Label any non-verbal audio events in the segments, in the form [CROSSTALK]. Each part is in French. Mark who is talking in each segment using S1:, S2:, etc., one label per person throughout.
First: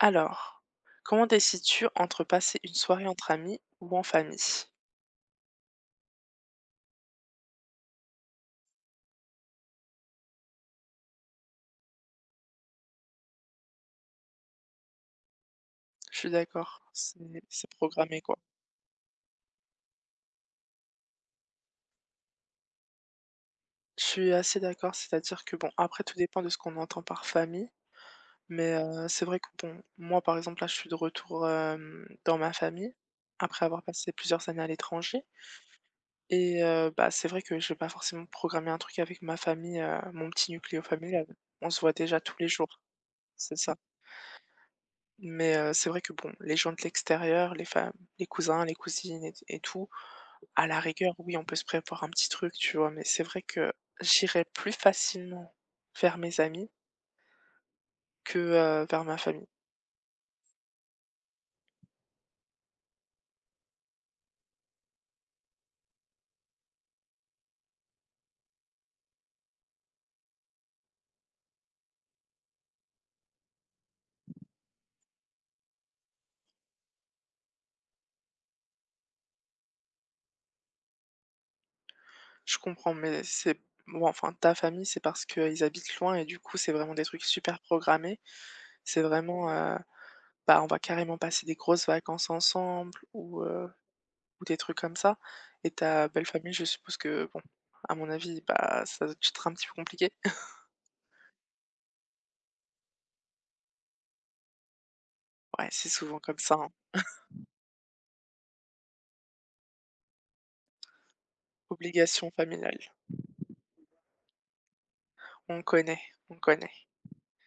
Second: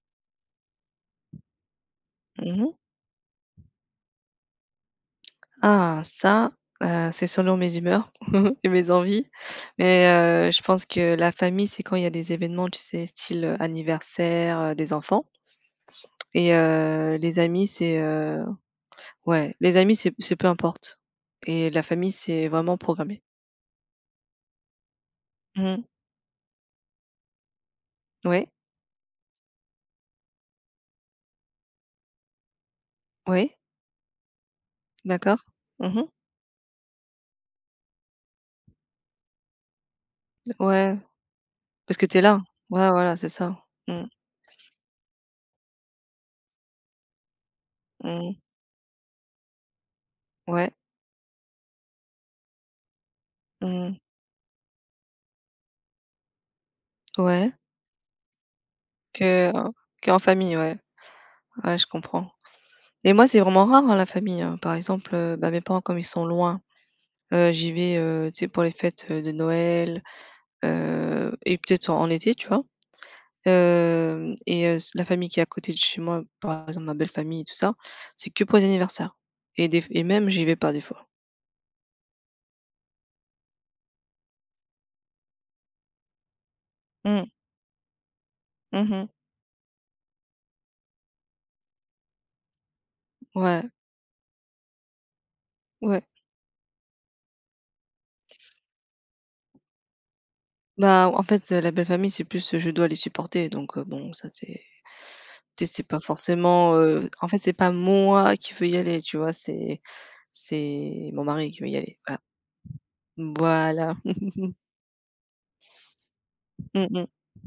S1: Alors, comment décides-tu entre
S2: Mmh
S1: passer
S2: mh.
S1: une soirée entre amis ou en famille?
S2: Ah ça, c'est selon mes humeurs [LAUGHS] et mes envies, mais je pense que la famille, c'est quand il y a des événements, tu sais, style, anniversaire, des enfants
S1: Je suis
S2: et
S1: d'accord, c'est
S2: les amis,
S1: c'est
S2: c'est,
S1: programmé quoi.
S2: heu ouais, les amis, c'est peu importe et la famille, c'est vraiment programmé.
S1: Je suis assez d'accord, c'est-à-dire que bon,
S2: Mmh.
S1: après tout dépend de ce qu'on entend par famille,
S2: Oui,
S1: mais c'est vrai que bon, moi par exemple là je suis de retour dans ma famille
S2: oui,
S1: après avoir passé plusieurs années à l'étranger
S2: d'accord. Mmh mh.
S1: et bah c'est vrai que je vais pas forcément programmer un truc avec ma famille, mon petit nucléo
S2: Ouais,
S1: familial. On se voit
S2: parce que tu es
S1: déjà tous
S2: là.
S1: les jours,
S2: Ouais, voilà, c'est ça.
S1: c'est ça.
S2: Mmh,
S1: Mais c'est vrai que bon, les gens de l'extérieur, les femmes, les
S2: mmh,
S1: cousins, les cousines et tout, à
S2: ouais,
S1: la rigueur, oui, on peut se prévoir un petit truc, tu vois? Mais c'est vrai que
S2: mmh,
S1: j'irai plus facilement vers mes amis
S2: ouais,
S1: que, vers ma famille.
S2: que qu'en famille, ouais. Ouais, je comprends. Et moi, c'est vraiment rare, hein, la famille, hein. Par exemple, bah, mes parents comme ils sont loin, j'y vais, tu sais, pour les fêtes, de Noël, et peut-être en été, tu vois? Hem et s la famille qui est à côté de chez moi, par exemple ma belle famille et tout ça, c'est que pour les anniversaires et même j'y vais pas des fois.
S1: Je comprends, mais c'est bon, enfin ta famille, c'est parce qu'ils habitent loin et du coup, c'est vraiment des trucs
S2: Mmh.
S1: super programmés. C'est
S2: Mmh.
S1: vraiment, bah, on va carrément passer des grosses vacances ensemble ou heu,
S2: Ouais,
S1: ou des trucs comme ça et
S2: ouais.
S1: ta belle famille, je suppose que bon, à mon avis, bah, ça doit être un petit peu compliqué.
S2: Bah, en fait, la belle famille, c'est plus, je dois les supporter donc bon, ça c'est tu
S1: Ouais,
S2: sais, c'est
S1: c'est
S2: pas
S1: souvent comme ça, hein.
S2: forcément, en fait, c'est pas moi qui veux y aller, tu vois? C'est mon mari qui veut y aller. Voilà.
S1: Obligation familiale.
S2: Voilà,
S1: On connaît, on connaît.
S2: mmh, mmh, mmh.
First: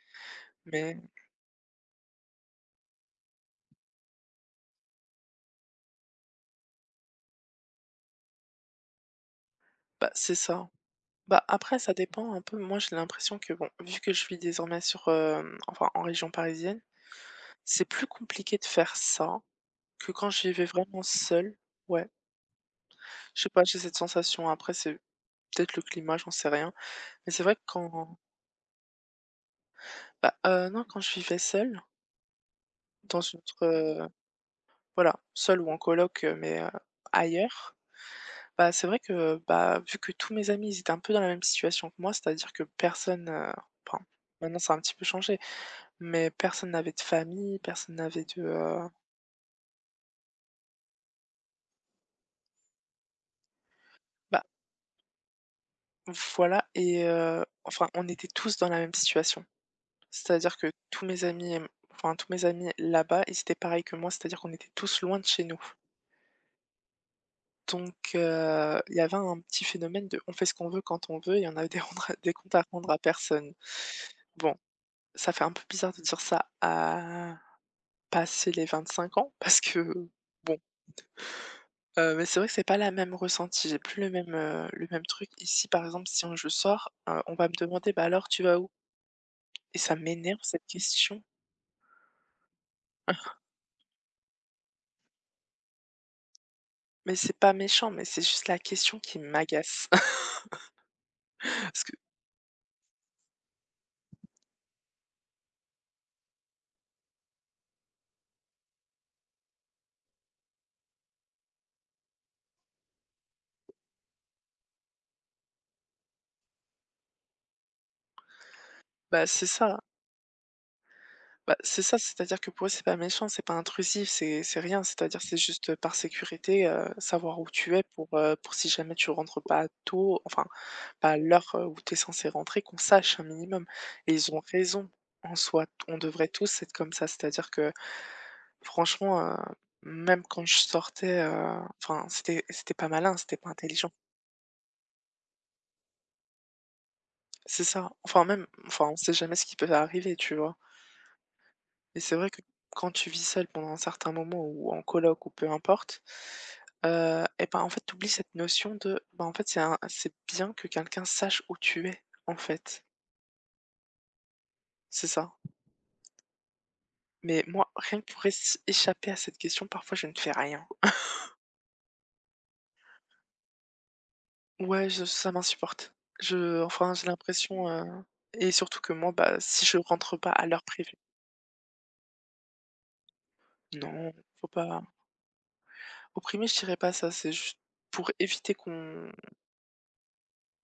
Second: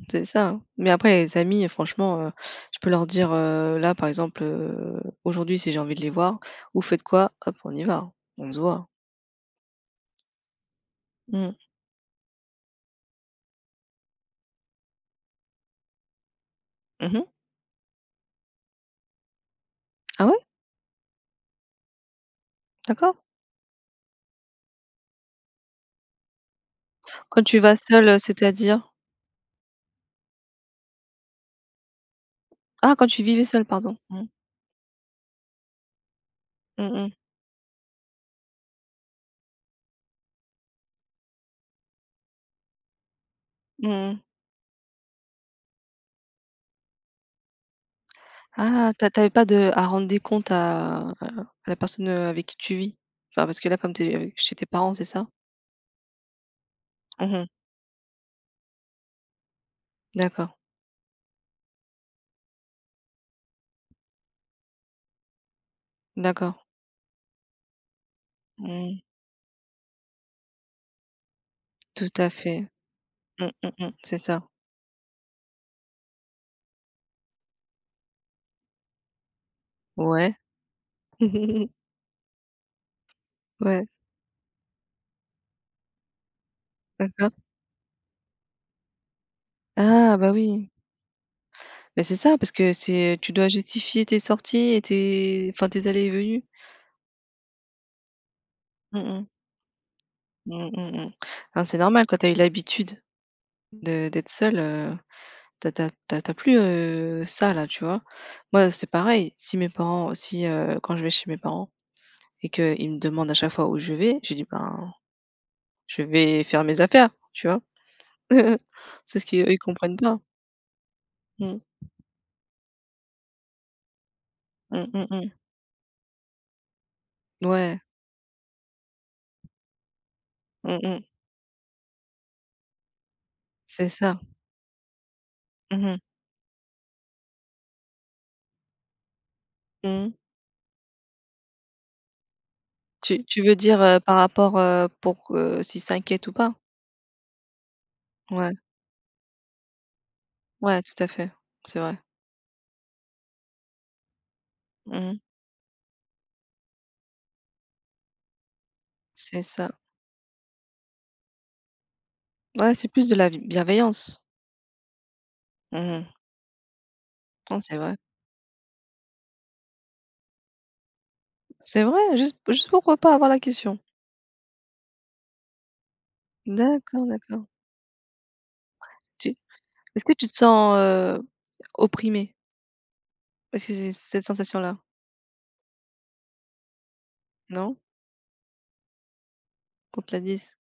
S2: C'est ça, hein. Mais
S1: Mais
S2: après les amis, franchement, je peux leur dire, là, par exemple, aujourd'hui, si j'ai envie de les voir, vous faites quoi? Hop, on y va, on se voit.
S1: bah, c'est ça. Bah,
S2: Mmh.
S1: après, ça dépend un peu. Moi, j'ai l'impression que, bon, vu que je vis désormais enfin, en région parisienne,
S2: Mmh.
S1: c'est plus compliqué de faire ça que
S2: Ah
S1: quand
S2: ouais?
S1: je vivais vraiment seule. Ouais,
S2: D'accord.
S1: je sais pas, j'ai cette sensation. Après, c'est peut-être le climat, j'en sais rien. Mais
S2: Quand
S1: c'est vrai
S2: tu
S1: que
S2: vas seul,
S1: quand,
S2: c'est-à-dire?
S1: bah, non, quand je vivais seule,
S2: Ah, quand
S1: dans
S2: tu
S1: une
S2: vivais
S1: autre,
S2: seul, pardon. Mmh.
S1: voilà, seule ou en coloc, mais
S2: Mmh mh.
S1: ailleurs. Bah, c'est vrai que, bah, vu que tous mes amis, ils étaient un peu dans la même situation que moi, c'est-à-dire que personne,
S2: Mmh
S1: enfin,
S2: mmh.
S1: maintenant ça a un petit peu changé, mais personne n'avait de famille, personne n'avait de,
S2: Ah, tu a pas de à rendre des comptes à la personne, avec qui tu vis? Enfin, parce que là, comme t'es,
S1: bah,
S2: chez tes parents, c'est ça?
S1: voilà et
S2: Mmh.
S1: enfin, on était tous dans la même situation.
S2: D'accord,
S1: C'est-à-dire que tous mes amis et m enfin, tous mes amis là-bas, ils étaient pareils que moi, c'est-à-dire qu'on était tous loin de chez nous.
S2: d'accord.
S1: Donc il y
S2: Mmh.
S1: avait un petit phénomène de on fait ce qu'on veut quand on veut et on a des [LAUGHS]
S2: Tout
S1: rendre
S2: à
S1: des comptes à
S2: fait.
S1: rendre à
S2: Mmh,
S1: personne.
S2: mmh mh. C'est ça.
S1: Bon, ça fait un peu bizarre de dire ça à passer les 25 ans parce que
S2: Ouais.
S1: bon,
S2: [LAUGHS]
S1: mais c'est vrai que c'est pas la même ressenti, j'ai
S2: Ouais,
S1: plus le même truc. Ici, par exemple, si on je sors,
S2: d'accord.
S1: on va me demander: «Bah, alors tu vas où?» et ça
S2: Ah bah
S1: m'énerve cette
S2: oui,
S1: question.
S2: mais c'est ça parce que c'est tu
S1: [LAUGHS]
S2: dois justifier tes sorties et tes enfin tes allées et venues.
S1: Mais c'est pas méchant, mais c'est juste la question
S2: Mmh
S1: qui
S2: mh.
S1: m'agace. [LAUGHS]
S2: Mmh, mmh, mmh. Enfin, c'est
S1: Parce que
S2: normal quand t'as eu l'habitude de d'être seule, t'as t'as tu as plus, ça là, tu vois? Moi, c'est pareil, si mes parents si, quand je vais chez mes parents et qu'ils me demandent à chaque fois où je vais, je dis: «Ben, je vais faire mes affaires», tu vois? [LAUGHS] C'est ce
S1: bah, c'est
S2: qu'ils
S1: ça,
S2: comprennent pas.
S1: bah,
S2: Mmh.
S1: c'est ça, c'est-à-dire que pour eux, c'est pas méchant, c'est pas intrusif, c'est rien,
S2: Mmh, mmh
S1: c'est-à-dire
S2: mh.
S1: c'est juste, par sécurité, savoir où tu
S2: Ouais.
S1: es pour, pour si jamais tu rentres pas tôt, enfin
S2: Mmh mh.
S1: à l'heure, où tu es censé rentrer, qu'on sache un minimum
S2: C'est
S1: et
S2: ça.
S1: ils ont raison en soi. On
S2: Mmh.
S1: devrait tous être comme ça, c'est-à-dire que franchement,
S2: Mmh.
S1: même quand je sortais, enfin, c'était pas malin,
S2: Tu
S1: c'était
S2: tu
S1: pas
S2: veux dire,
S1: intelligent.
S2: par rapport, pour que s'ils s'inquiètent ou pas?
S1: C'est ça. Enfin même,
S2: Ouais,
S1: enfin, on sait jamais ce qui peut arriver, tu vois?
S2: ouais, tout à fait, c'est vrai.
S1: Et c'est vrai que quand tu vis seul pendant un certain moment ou en
S2: Mmh.
S1: coloc ou peu importe, et ben, en fait, tu oublies cette notion de, ben, en
S2: C'est
S1: fait,
S2: ça.
S1: c'est bien que quelqu'un sache où tu es, en
S2: Ouais,
S1: fait.
S2: c'est plus de la b bienveillance.
S1: C'est ça.
S2: Mmh.
S1: Mais
S2: Non,
S1: moi,
S2: c'est vrai.
S1: rien que pour ess échapper à cette question, parfois je ne fais rien.
S2: C'est vrai, juste pour pas avoir la question.
S1: Ouais, je ça m'insupporte. Je enfin,
S2: D'accord,
S1: j'ai
S2: d'accord.
S1: l'impression, et surtout que moi,
S2: Tu
S1: bah, si je
S2: est-ce que
S1: rentre
S2: tu
S1: pas
S2: te
S1: à l'heure
S2: sens,
S1: prévue
S2: opprimée? Est-ce que c'est
S1: non,
S2: cette
S1: faut
S2: sensation-là?
S1: pas opprimer, je dirais pas ça, c'est juste
S2: Non?
S1: pour éviter qu'on
S2: Qu'on te la dise?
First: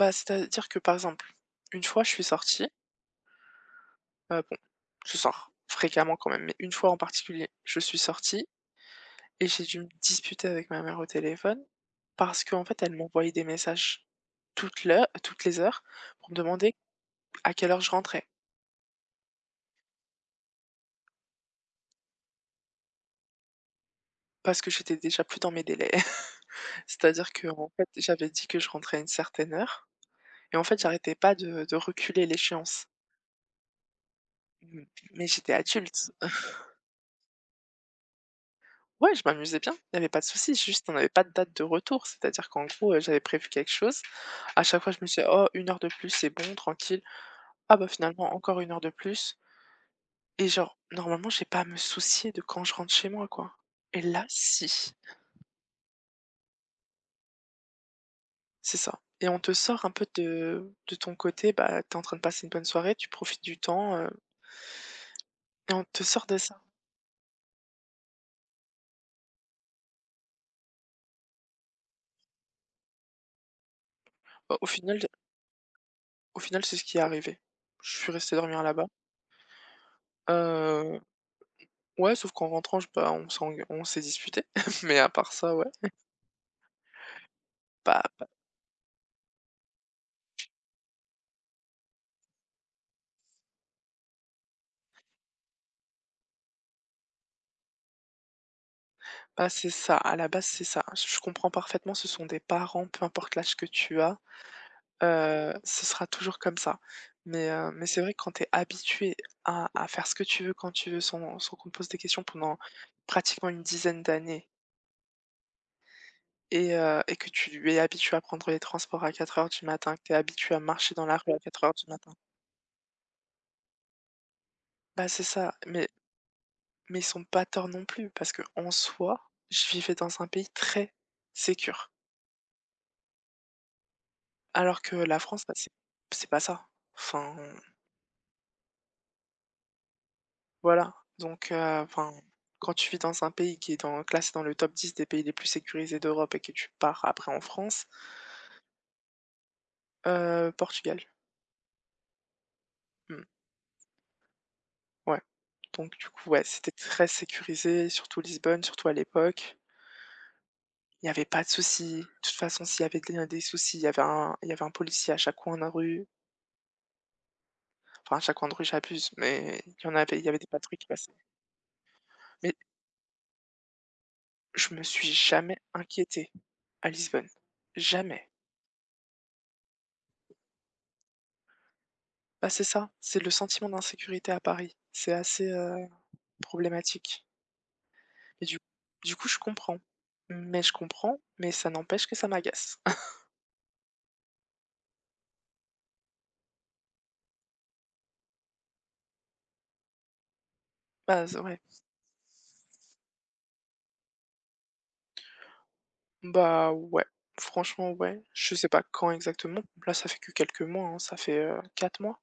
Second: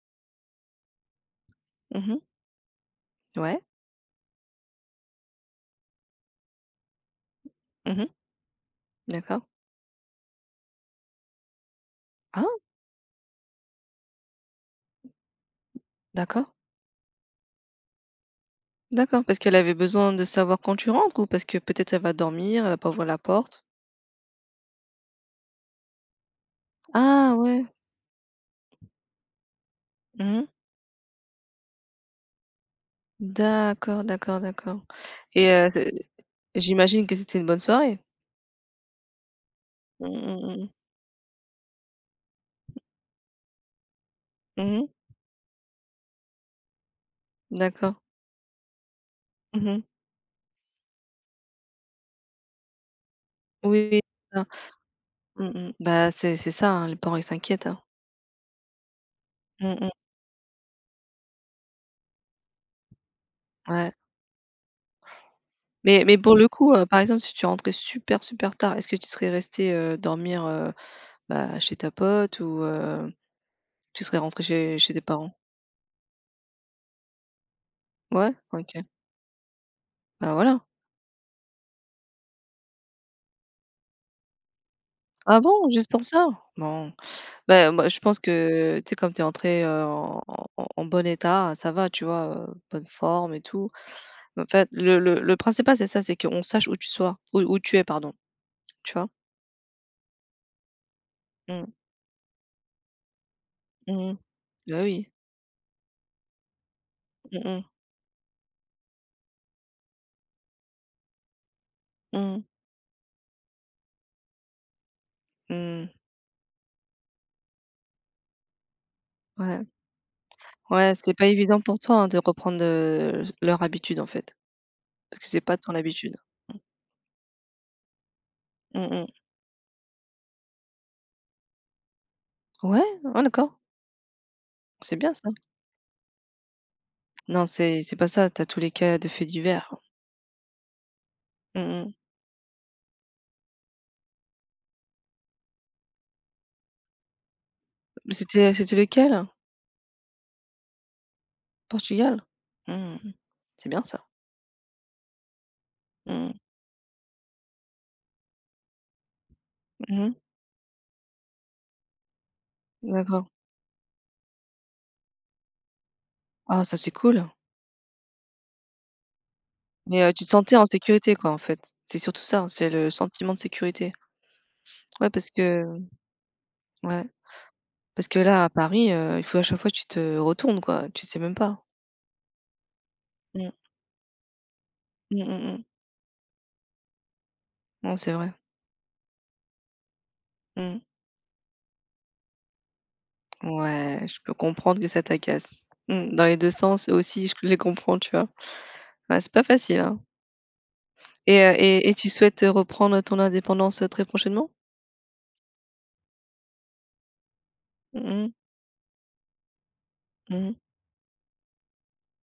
S1: bah, c'est-à-dire que, par exemple, une fois je
S2: Mmh.
S1: suis sortie,
S2: Ouais.
S1: bon, je sors fréquemment quand même, mais une fois en particulier, je suis
S2: Mmh.
S1: sortie
S2: D'accord.
S1: et j'ai dû me disputer avec ma mère au téléphone parce
S2: Ah!
S1: qu'en fait, elle m'envoyait des messages toutes les heures pour me
S2: D'accord,
S1: demander à quelle heure je rentrais,
S2: d'accord. Parce qu'elle avait besoin de savoir quand tu rentres ou parce que peut-être elle va dormir, elle va pas ouvrir la porte?
S1: parce que j'étais déjà plus dans mes délais. [LAUGHS] C'est-à-dire
S2: Ah
S1: que
S2: ouais.
S1: en fait, j'avais dit que je rentrais à une certaine heure
S2: Mmh.
S1: et en fait, j'arrêtais pas de reculer l'échéance.
S2: D'accord, d'accord, d'accord
S1: Mmh, mais
S2: et
S1: j'étais
S2: c'est
S1: adulte. [LAUGHS]
S2: j'imagine que c'était une bonne soirée?
S1: Ouais, je m'amusais bien, il n'y
S2: Mmh
S1: avait pas de
S2: mh, mmh
S1: souci,
S2: mh.
S1: juste on n'avait pas de date de retour. C'est-à-dire qu'en gros, j'avais prévu quelque chose, à chaque
S2: Mmh.
S1: fois je me disais: «Oh une heure de plus, c'est bon, tranquille. Ah bah,
S2: D'accord.
S1: finalement encore une heure de plus»
S2: Mmh.
S1: et genre normalement j'ai pas à me soucier de quand je rentre chez moi, quoi
S2: Oui, oui,
S1: et là
S2: c'est ça.
S1: si.
S2: Mmh mh. Bah, c'est ça, hein, les parents ils s'inquiètent, hein.
S1: C'est ça et on te
S2: Mmh
S1: sort
S2: mh.
S1: un peu de ton côté, bah, t'es en train de passer une bonne soirée, tu profites du
S2: Ouais,
S1: temps, et on te
S2: mais
S1: sort
S2: pour
S1: de
S2: le
S1: ça.
S2: coup, par exemple, si tu rentrais super, super tard, est-ce que tu serais restée, dormir, bah, chez ta pote ou tu serais rentrée
S1: Bah, au
S2: chez
S1: final
S2: tes parents?
S1: au final, c'est ce qui est arrivé. Je suis
S2: Ouais?
S1: resté dormir
S2: OK.
S1: là-bas.
S2: Bah, voilà.
S1: Heu, ouais, sauf qu'en rentrant, je bah, on s'est disputé. [LAUGHS] mais à part
S2: Ah
S1: ça, ouais.
S2: bon? Juste pour ça? Bon. Bah, moi, je
S1: Bah
S2: pense
S1: bah
S2: que, tu sais, comme tu es entrée, en bon état, ça va, tu vois, bonne forme et tout. Mais en fait, le principal, c'est ça, c'est qu'on sache où tu es, pardon, tu vois?
S1: bah, c'est ça, à la base, c'est ça. Je comprends
S2: Mmh.
S1: parfaitement, ce sont des parents, peu importe l'âge que tu
S2: Mmh.
S1: as.
S2: Bah, oui.
S1: Ce sera toujours comme ça.
S2: Mmh mh.
S1: Mais c'est vrai que quand tu es habitué à faire ce que tu veux, quand tu veux, sans qu'on te pose des questions
S2: Mmh.
S1: pendant pratiquement une dizaine d'années
S2: Mmh.
S1: et que tu es habitué à prendre les transports à quatre heures du
S2: Ouais.
S1: matin, que tu es habitué à
S2: Ouais,
S1: marcher dans
S2: c'est
S1: la
S2: pas
S1: rue à
S2: évident
S1: quatre heures
S2: pour
S1: du
S2: toi, hein,
S1: matin.
S2: de reprendre, leur habitude, en fait,
S1: Bah,
S2: parce
S1: c'est
S2: que c'est
S1: ça,
S2: pas ton
S1: mais
S2: habitude.
S1: mais ils sont pas torts non plus parce que en
S2: Mmh mh.
S1: soi, je vivais dans un pays très sécure.
S2: Ouais? Ah d'accord,
S1: Alors que
S2: c'est bien
S1: la
S2: ça.
S1: France, bah, c'est pas ça. Enfin
S2: Non, c'est pas ça, t'as tous les cas de faits divers.
S1: voilà, donc
S2: Mmh mh.
S1: enfin, quand tu vis dans un pays qui est dans classé dans le top 10 des pays les plus sécurisés d'Europe et que tu pars après en France,
S2: C'était lequel?
S1: Portugal.
S2: Portugal? Mmh.
S1: Mmh,
S2: C'est bien ça.
S1: ouais. Donc du coup,
S2: Mmh.
S1: ouais, c'était très sécurisé, surtout Lisbonne, surtout à l'époque.
S2: Mmh.
S1: Il n'y avait pas de soucis. De toute façon, s'il y avait
S2: D'accord.
S1: des soucis, il y avait un policier à chaque coin de rue.
S2: Ah ça c'est cool,
S1: Enfin, à chaque coin de rue, j'abuse, mais il y en
S2: mais
S1: avait,
S2: tu
S1: il y
S2: te
S1: avait des
S2: sentais en
S1: patrouilles qui
S2: sécurité
S1: passaient.
S2: quoi en fait? C'est surtout ça, hein,
S1: Mais
S2: c'est le sentiment de sécurité.
S1: je me
S2: Ouais
S1: suis
S2: parce
S1: jamais
S2: que
S1: inquiétée à
S2: ouais,
S1: Lisbonne.
S2: parce que
S1: Jamais.
S2: là à Paris, il faut à chaque fois que tu te retournes quoi, tu sais même pas.
S1: Bah, c'est ça, c'est le
S2: Mmh.
S1: sentiment d'insécurité à Paris. C'est
S2: Mmh, mmh
S1: assez,
S2: mh.
S1: problématique
S2: Non c'est vrai.
S1: et du coup, je comprends. Mais je
S2: Mmh.
S1: comprends, mais ça n'empêche que ça m'agace. [LAUGHS]
S2: Ouais, je peux comprendre que ça t'agace. Mmh, dans les 2 sens, eux aussi je les comprends, tu vois? Ouais, c'est pas facile, hein
S1: Bah, z
S2: et heu
S1: ouais.
S2: et et tu souhaites, reprendre ton indépendance, très prochainement?
S1: Bah, ouais, franchement,
S2: Mmh
S1: ouais.
S2: mh.
S1: Je sais pas quand exactement. Là, ça fait que
S2: Mmh.
S1: quelques mois, hein, ça fait, 4 mois,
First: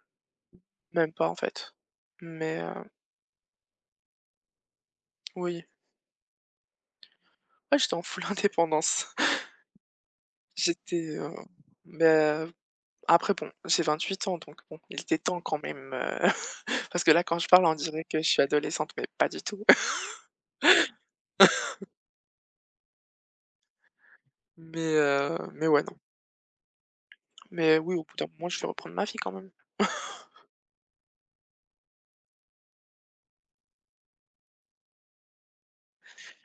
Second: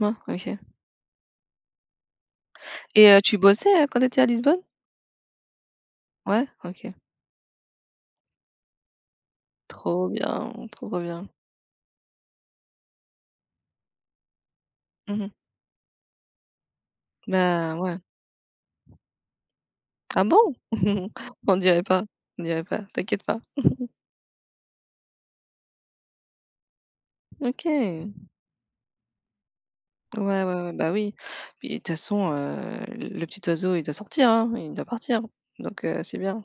S2: Mois? OK.
S1: même pas en fait. Mais,
S2: Et tu bossais, quand tu étais à Lisbonne?
S1: oui,
S2: Ouais? OK.
S1: ouais, j'étais en full [LAUGHS] indépendance. [LAUGHS]
S2: Trop bien, trop, trop
S1: J'étais,
S2: bien.
S1: bah, après bon, j'ai 28 ans donc bon, il était
S2: Mmh.
S1: temps quand même, [LAUGHS] parce que là, quand je parle, on
S2: Bah, ouais.
S1: dirait que je suis adolescente, mais pas du tout.
S2: Ah bon? [LAUGHS] On dirait pas, on dirait pas, t'inquiète pas.
S1: Mais ouais, non.
S2: OK.
S1: Mais oui, au
S2: Ouais,
S1: bout d'un moment, je vais reprendre ma vie quand même. [LAUGHS]
S2: ouais, ouais, bah, oui. Puis de toute façon, le petit oiseau, il doit sortir, hein, il doit partir, donc c'est bien.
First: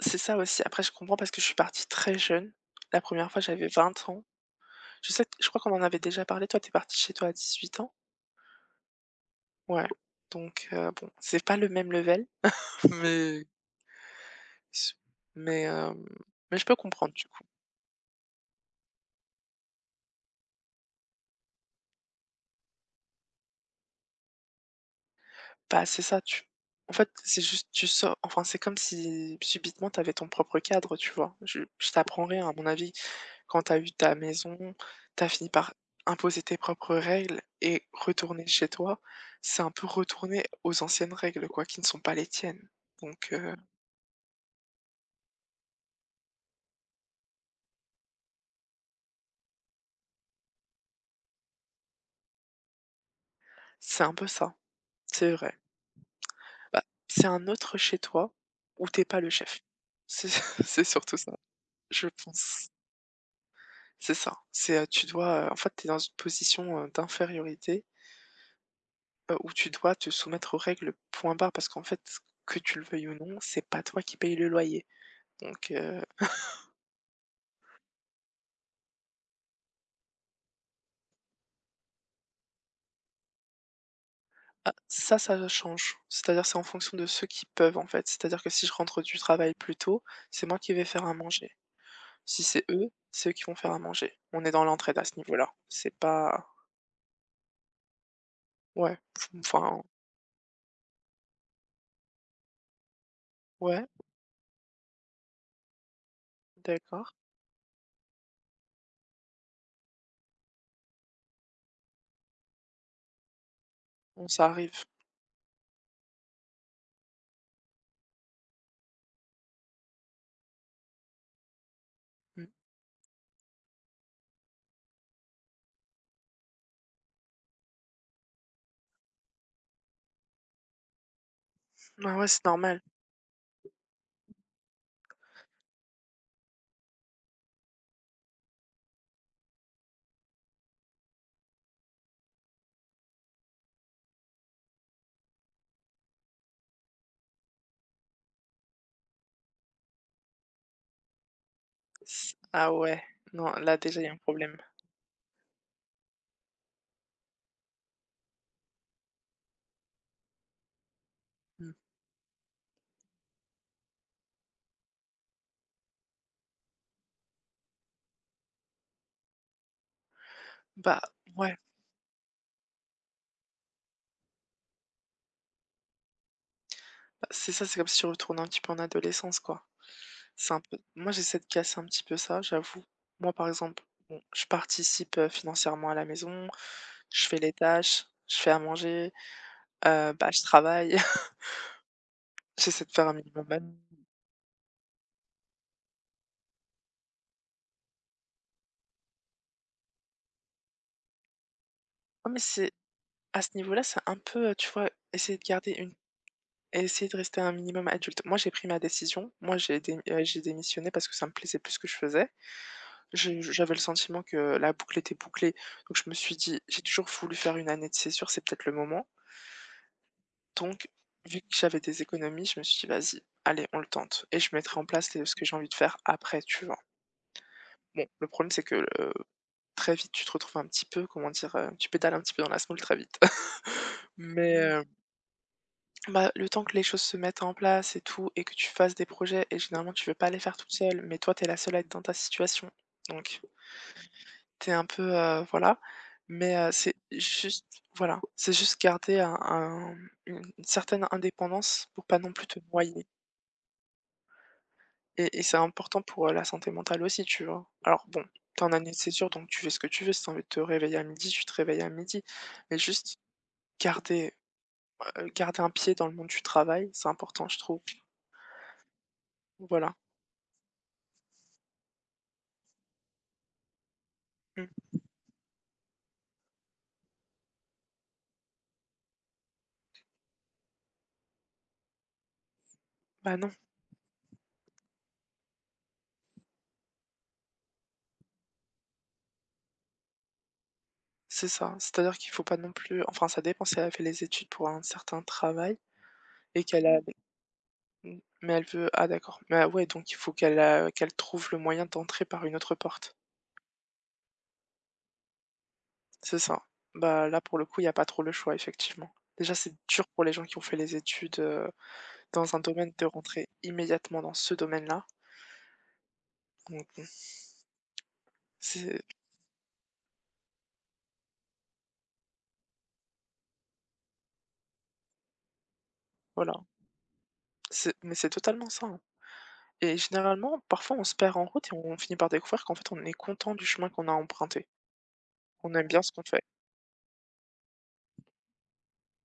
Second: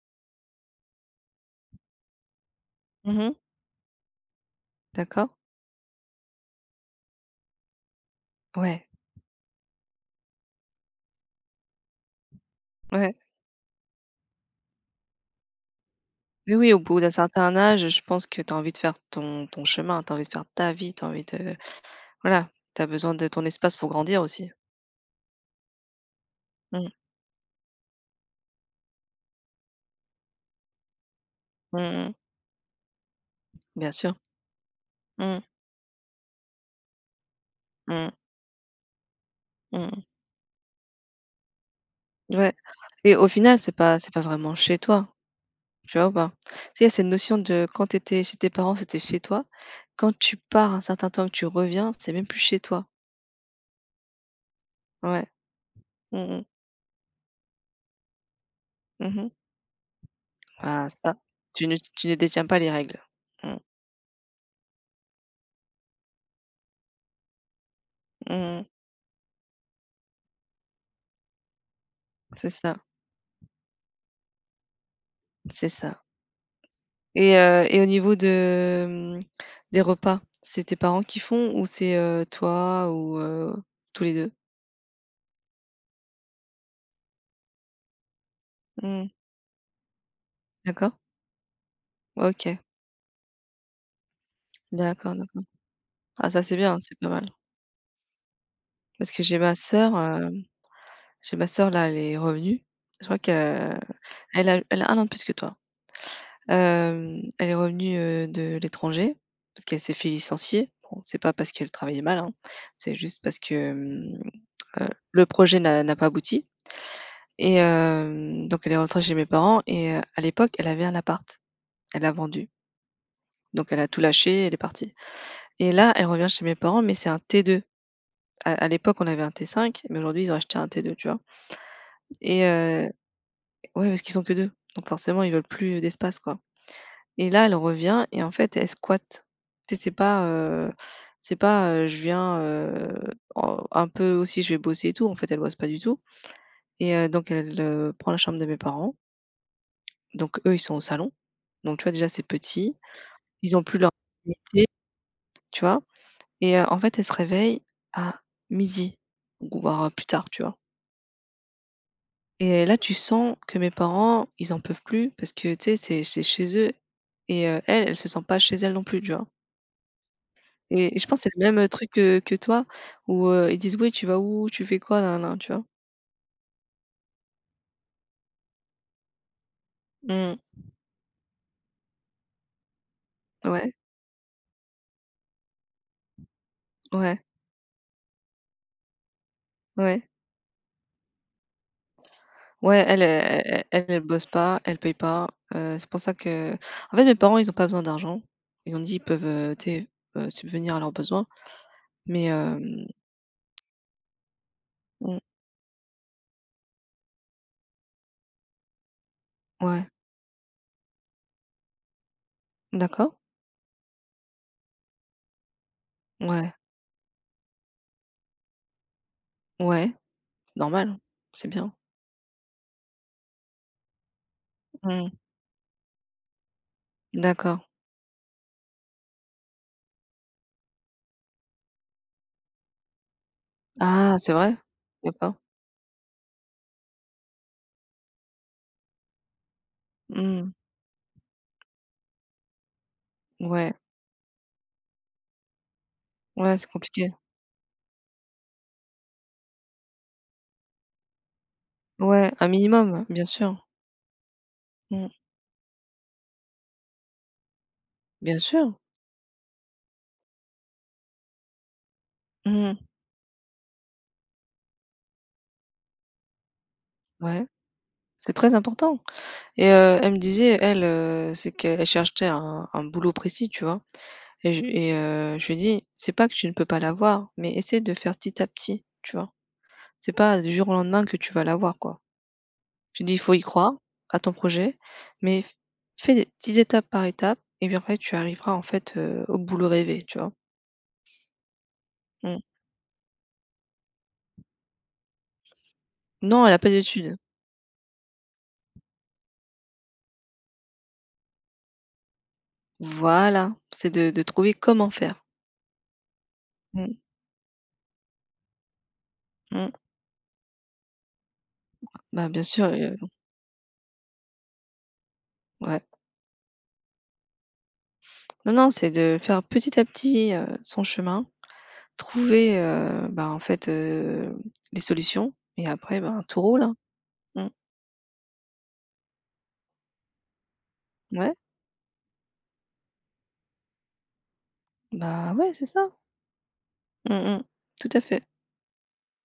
S1: C'est ça aussi, après je comprends parce que je suis partie très jeune. La première
S2: Mmh.
S1: fois, j'avais 20 ans.
S2: D'accord.
S1: Je crois qu'on en avait déjà parlé, toi, t'es partie chez toi à 18 ans?
S2: Ouais,
S1: Ouais, donc bon, c'est pas le même level, [LAUGHS]
S2: ouais.
S1: mais mais hem,
S2: Oui,
S1: mais je
S2: oui,
S1: peux
S2: au bout d'un
S1: comprendre du coup.
S2: certain âge, je pense que tu as envie de faire ton chemin, tu as envie de faire ta vie, tu as envie de voilà, tu as besoin de ton espace pour grandir aussi.
S1: Bah, c'est ça, tu
S2: Mmh.
S1: en fait, c'est juste tu sors enfin, c'est comme si subitement t'avais ton propre cadre, tu vois? Je
S2: Mmh mh.
S1: t'apprends rien à mon avis. Quand tu as eu
S2: Bien
S1: ta
S2: sûr.
S1: maison, tu as
S2: Mmh.
S1: fini par imposer tes propres règles et
S2: Mmh.
S1: retourner chez toi, c'est un peu
S2: Mmh.
S1: retourner aux anciennes règles, quoi, qui ne sont pas les
S2: Ouais
S1: tiennes.
S2: et au
S1: Donc,
S2: final, c'est pas vraiment chez toi, tu vois ou pas? Tu sais, il y a cette notion de quand tu étais chez tes parents, c'était chez toi. Quand tu pars un certain temps que tu reviens, c'est même plus chez toi.
S1: c'est un peu ça,
S2: Ouais.
S1: c'est vrai.
S2: Mmh mh.
S1: Bah, c'est un autre chez toi où t'es pas
S2: Mmh.
S1: le chef. C'est [LAUGHS] c'est
S2: Ah ça,
S1: surtout ça,
S2: tu ne
S1: je
S2: tu ne détiens pas
S1: pense.
S2: les règles. Mmh.
S1: C'est ça, c'est, tu dois, en fait, t'es dans une position, d'infériorité,
S2: Mmh.
S1: où tu dois te soumettre aux règles, point barre, parce qu'en fait,
S2: C'est
S1: que
S2: ça,
S1: tu le veuilles ou non, c'est pas toi qui paye le loyer.
S2: c'est
S1: Donc,
S2: ça et et au niveau de, mmh, des repas, c'est tes parents qui font ou c'est, toi ou tous les deux.
S1: Ah, ça change. C'est-à-dire, c'est en fonction de ceux qui peuvent, en fait. C'est-à-dire que si je rentre
S2: Mmh.
S1: du travail plus tôt, c'est moi qui vais
S2: D'accord.
S1: faire à manger. Si
S2: OK.
S1: c'est eux, c'est eux qui vont faire à manger. On est dans l'entraide à
S2: D'accord,
S1: ce
S2: d'accord.
S1: niveau-là. C'est
S2: Ah ça,
S1: pas.
S2: c'est bien, c'est pas mal.
S1: Ouais,
S2: Parce que j'ai ma
S1: enfin,
S2: sœur, j'ai ma sœur là, elle est revenue. Je crois qu'elle
S1: ouais,
S2: a elle a 1 an de plus que toi.
S1: d'accord.
S2: Elle est revenue, de l'étranger parce qu'elle s'est fait licencier. Bon, c'est pas parce qu'elle travaillait mal, hein, c'est juste parce que,
S1: On ça arrive.
S2: le projet n'a pas abouti et donc elle est rentrée chez mes parents et à l'époque, elle avait un appart. Elle l'a
S1: Mm.
S2: vendu, donc elle a tout lâché, elle est partie et là, elle revient chez mes parents mais c'est un T2. À l'époque, on avait un T5 mais aujourd'hui, ils ont acheté un T2, tu vois?
S1: Ah ouais, c'est
S2: Et
S1: normal.
S2: Ouais, parce qu'ils sont que 2, donc forcément ils veulent plus, d'espace, quoi. Et là, elle revient et en fait, elle squatte. Tu sais, c'est pas, je viens, en un peu aussi je vais bosser et tout, en fait, elle bosse pas du tout et donc elle, prend la chambre de mes parents, donc eux, ils sont au salon. Donc tu vois, déjà, c'est
S1: Ah
S2: petit,
S1: ouais, non,
S2: ils ont
S1: là,
S2: plus leur
S1: déjà, il y a un problème.
S2: intimité, tu vois? Et en fait, elle se réveille à midi, ou voire, plus tard, tu vois?
S1: Mm.
S2: Et là, tu sens que mes parents, ils en peuvent plus parce que, tu sais, c'est chez eux et elle, elle se sent pas chez elle non plus, tu vois? Et
S1: Bah,
S2: je pense que c'est le
S1: ouais,
S2: même, truc que toi où, ils disent: «Oui, tu vas où? Tu fais quoi? Nin, nin», tu vois?
S1: bah, c'est ça, c'est comme si je retourne un petit peu en adolescence, quoi.
S2: Mmh.
S1: C'est un peu moi j'essaie de casser un petit peu ça, j'avoue. Moi, par
S2: Ouais,
S1: exemple, bon, je participe, financièrement à la maison,
S2: ouais,
S1: je fais les tâches, je fais à manger,
S2: ouais.
S1: bah, je travaille, [LAUGHS]
S2: Ouais,
S1: j'essaie de
S2: elle, heu,
S1: faire un minimum ma
S2: elle
S1: non,
S2: elle elle bosse pas, elle paye pas, c'est pour ça que en fait, mes parents, ils ont pas besoin d'argent. Ils ont dit: «Ils peuvent, tu sais, subvenir à leurs besoins», mais
S1: mais c'est à ce niveau-là, c'est un peu, tu vois,
S2: mmh,
S1: essayer de garder une essayer de rester un minimum adulte. Moi, j'ai pris ma décision, moi j'ai
S2: ouais.
S1: dé heu, j'ai démissionné parce que ça me plaisait plus ce que je faisais.
S2: D'accord.
S1: Je j'avais le sentiment que la boucle était bouclée, donc je me suis
S2: Ouais,
S1: dit: «J'ai toujours voulu faire une année de césure, c'est peut-être le moment».
S2: ouais,
S1: Donc,
S2: normal,
S1: vu
S2: c'est
S1: que
S2: bien.
S1: j'avais des économies, je me suis dit: «Vas-y, allez, on le tente» et je mettrai en
S2: Mmh.
S1: place les ce que j'ai envie de faire après, tu vois?
S2: D'accord.
S1: Bon, le problème, c'est que, très vite, tu te retrouves un petit peu, comment dire? Tu pédales un petit peu dans la semoule très vite. [LAUGHS]
S2: Ah, c'est vrai?
S1: Mais, Mmh.
S2: D'accord.
S1: Bah, le temps que les choses se mettent en place et tout et que tu fasses des projets et généralement, tu veux pas les
S2: Mmh.
S1: faire toute seule, mais toi, t'es la seule à être dans ta situation. Donc,
S2: Ouais,
S1: t'es un peu, voilà, mais,
S2: ouais, c'est
S1: c'est
S2: compliqué.
S1: juste voilà, c'est juste garder un une certaine indépendance pour pas
S2: Ouais,
S1: non plus
S2: un
S1: te
S2: minimum,
S1: noyer.
S2: bien sûr. Mmh.
S1: Et c'est important pour, la santé mentale aussi, tu vois? Alors bon,
S2: Bien
S1: tu es en
S2: sûr.
S1: année de césure, donc tu fais ce que tu veux. Si t'as envie de te réveiller à midi, tu te réveilles à midi.
S2: Mmh.
S1: Mais juste garder, garder un pied dans le monde du travail, c'est
S2: Ouais,
S1: important, je trouve.
S2: c'est très important et
S1: Voilà.
S2: elle me disait, elle, c'est qu'elle cherchait un boulot précis, tu vois? Et je
S1: Mmh.
S2: et heu, je lui ai dit: «C'est pas que tu ne peux pas l'avoir, mais essaie de faire petit à petit», tu vois? C'est pas du jour au lendemain que tu vas l'avoir, quoi. Je lui ai dit: «Il faut
S1: Bah,
S2: y
S1: non,
S2: croire à ton projet, mais f fais des petites étapes par étape et puis après tu arriveras en fait, au boulot rêvé», tu vois?
S1: c'est ça. C'est-à-dire qu'il
S2: Mmh.
S1: faut pas non plus enfin, ça dépend si elle a fait les études pour un certain travail
S2: Non, elle a
S1: et
S2: pas
S1: qu'elle a
S2: d'études.
S1: mmh, mais elle veut ah d'accord. Mais ouais, donc il faut qu'elle trouve le moyen d'entrer par une autre porte.
S2: Voilà, c'est de trouver comment faire.
S1: C'est ça.
S2: Mmh
S1: Bah, là, pour le coup, il y a pas trop le choix, effectivement. Déjà,
S2: mh.
S1: c'est dur pour les gens qui ont fait les études,
S2: Bah, bien
S1: dans un
S2: sûr,
S1: domaine de rentrer immédiatement dans ce domaine-là.
S2: ouais.
S1: Donc bon,
S2: Non, non, c'est
S1: c'est
S2: de faire petit à petit, son chemin, trouver, bah, en fait, les solutions et après, bah tout roule,
S1: voilà,
S2: hein. Mmh.
S1: c'est mais c'est totalement ça, hein. Et généralement, parfois, on se
S2: Ouais,
S1: perd en route et on finit par découvrir qu'en fait, on est content du chemin qu'on a emprunté.
S2: bah, ouais, c'est
S1: On aime
S2: ça.
S1: bien ce qu'on fait.
S2: Mmh mh. Tout à fait.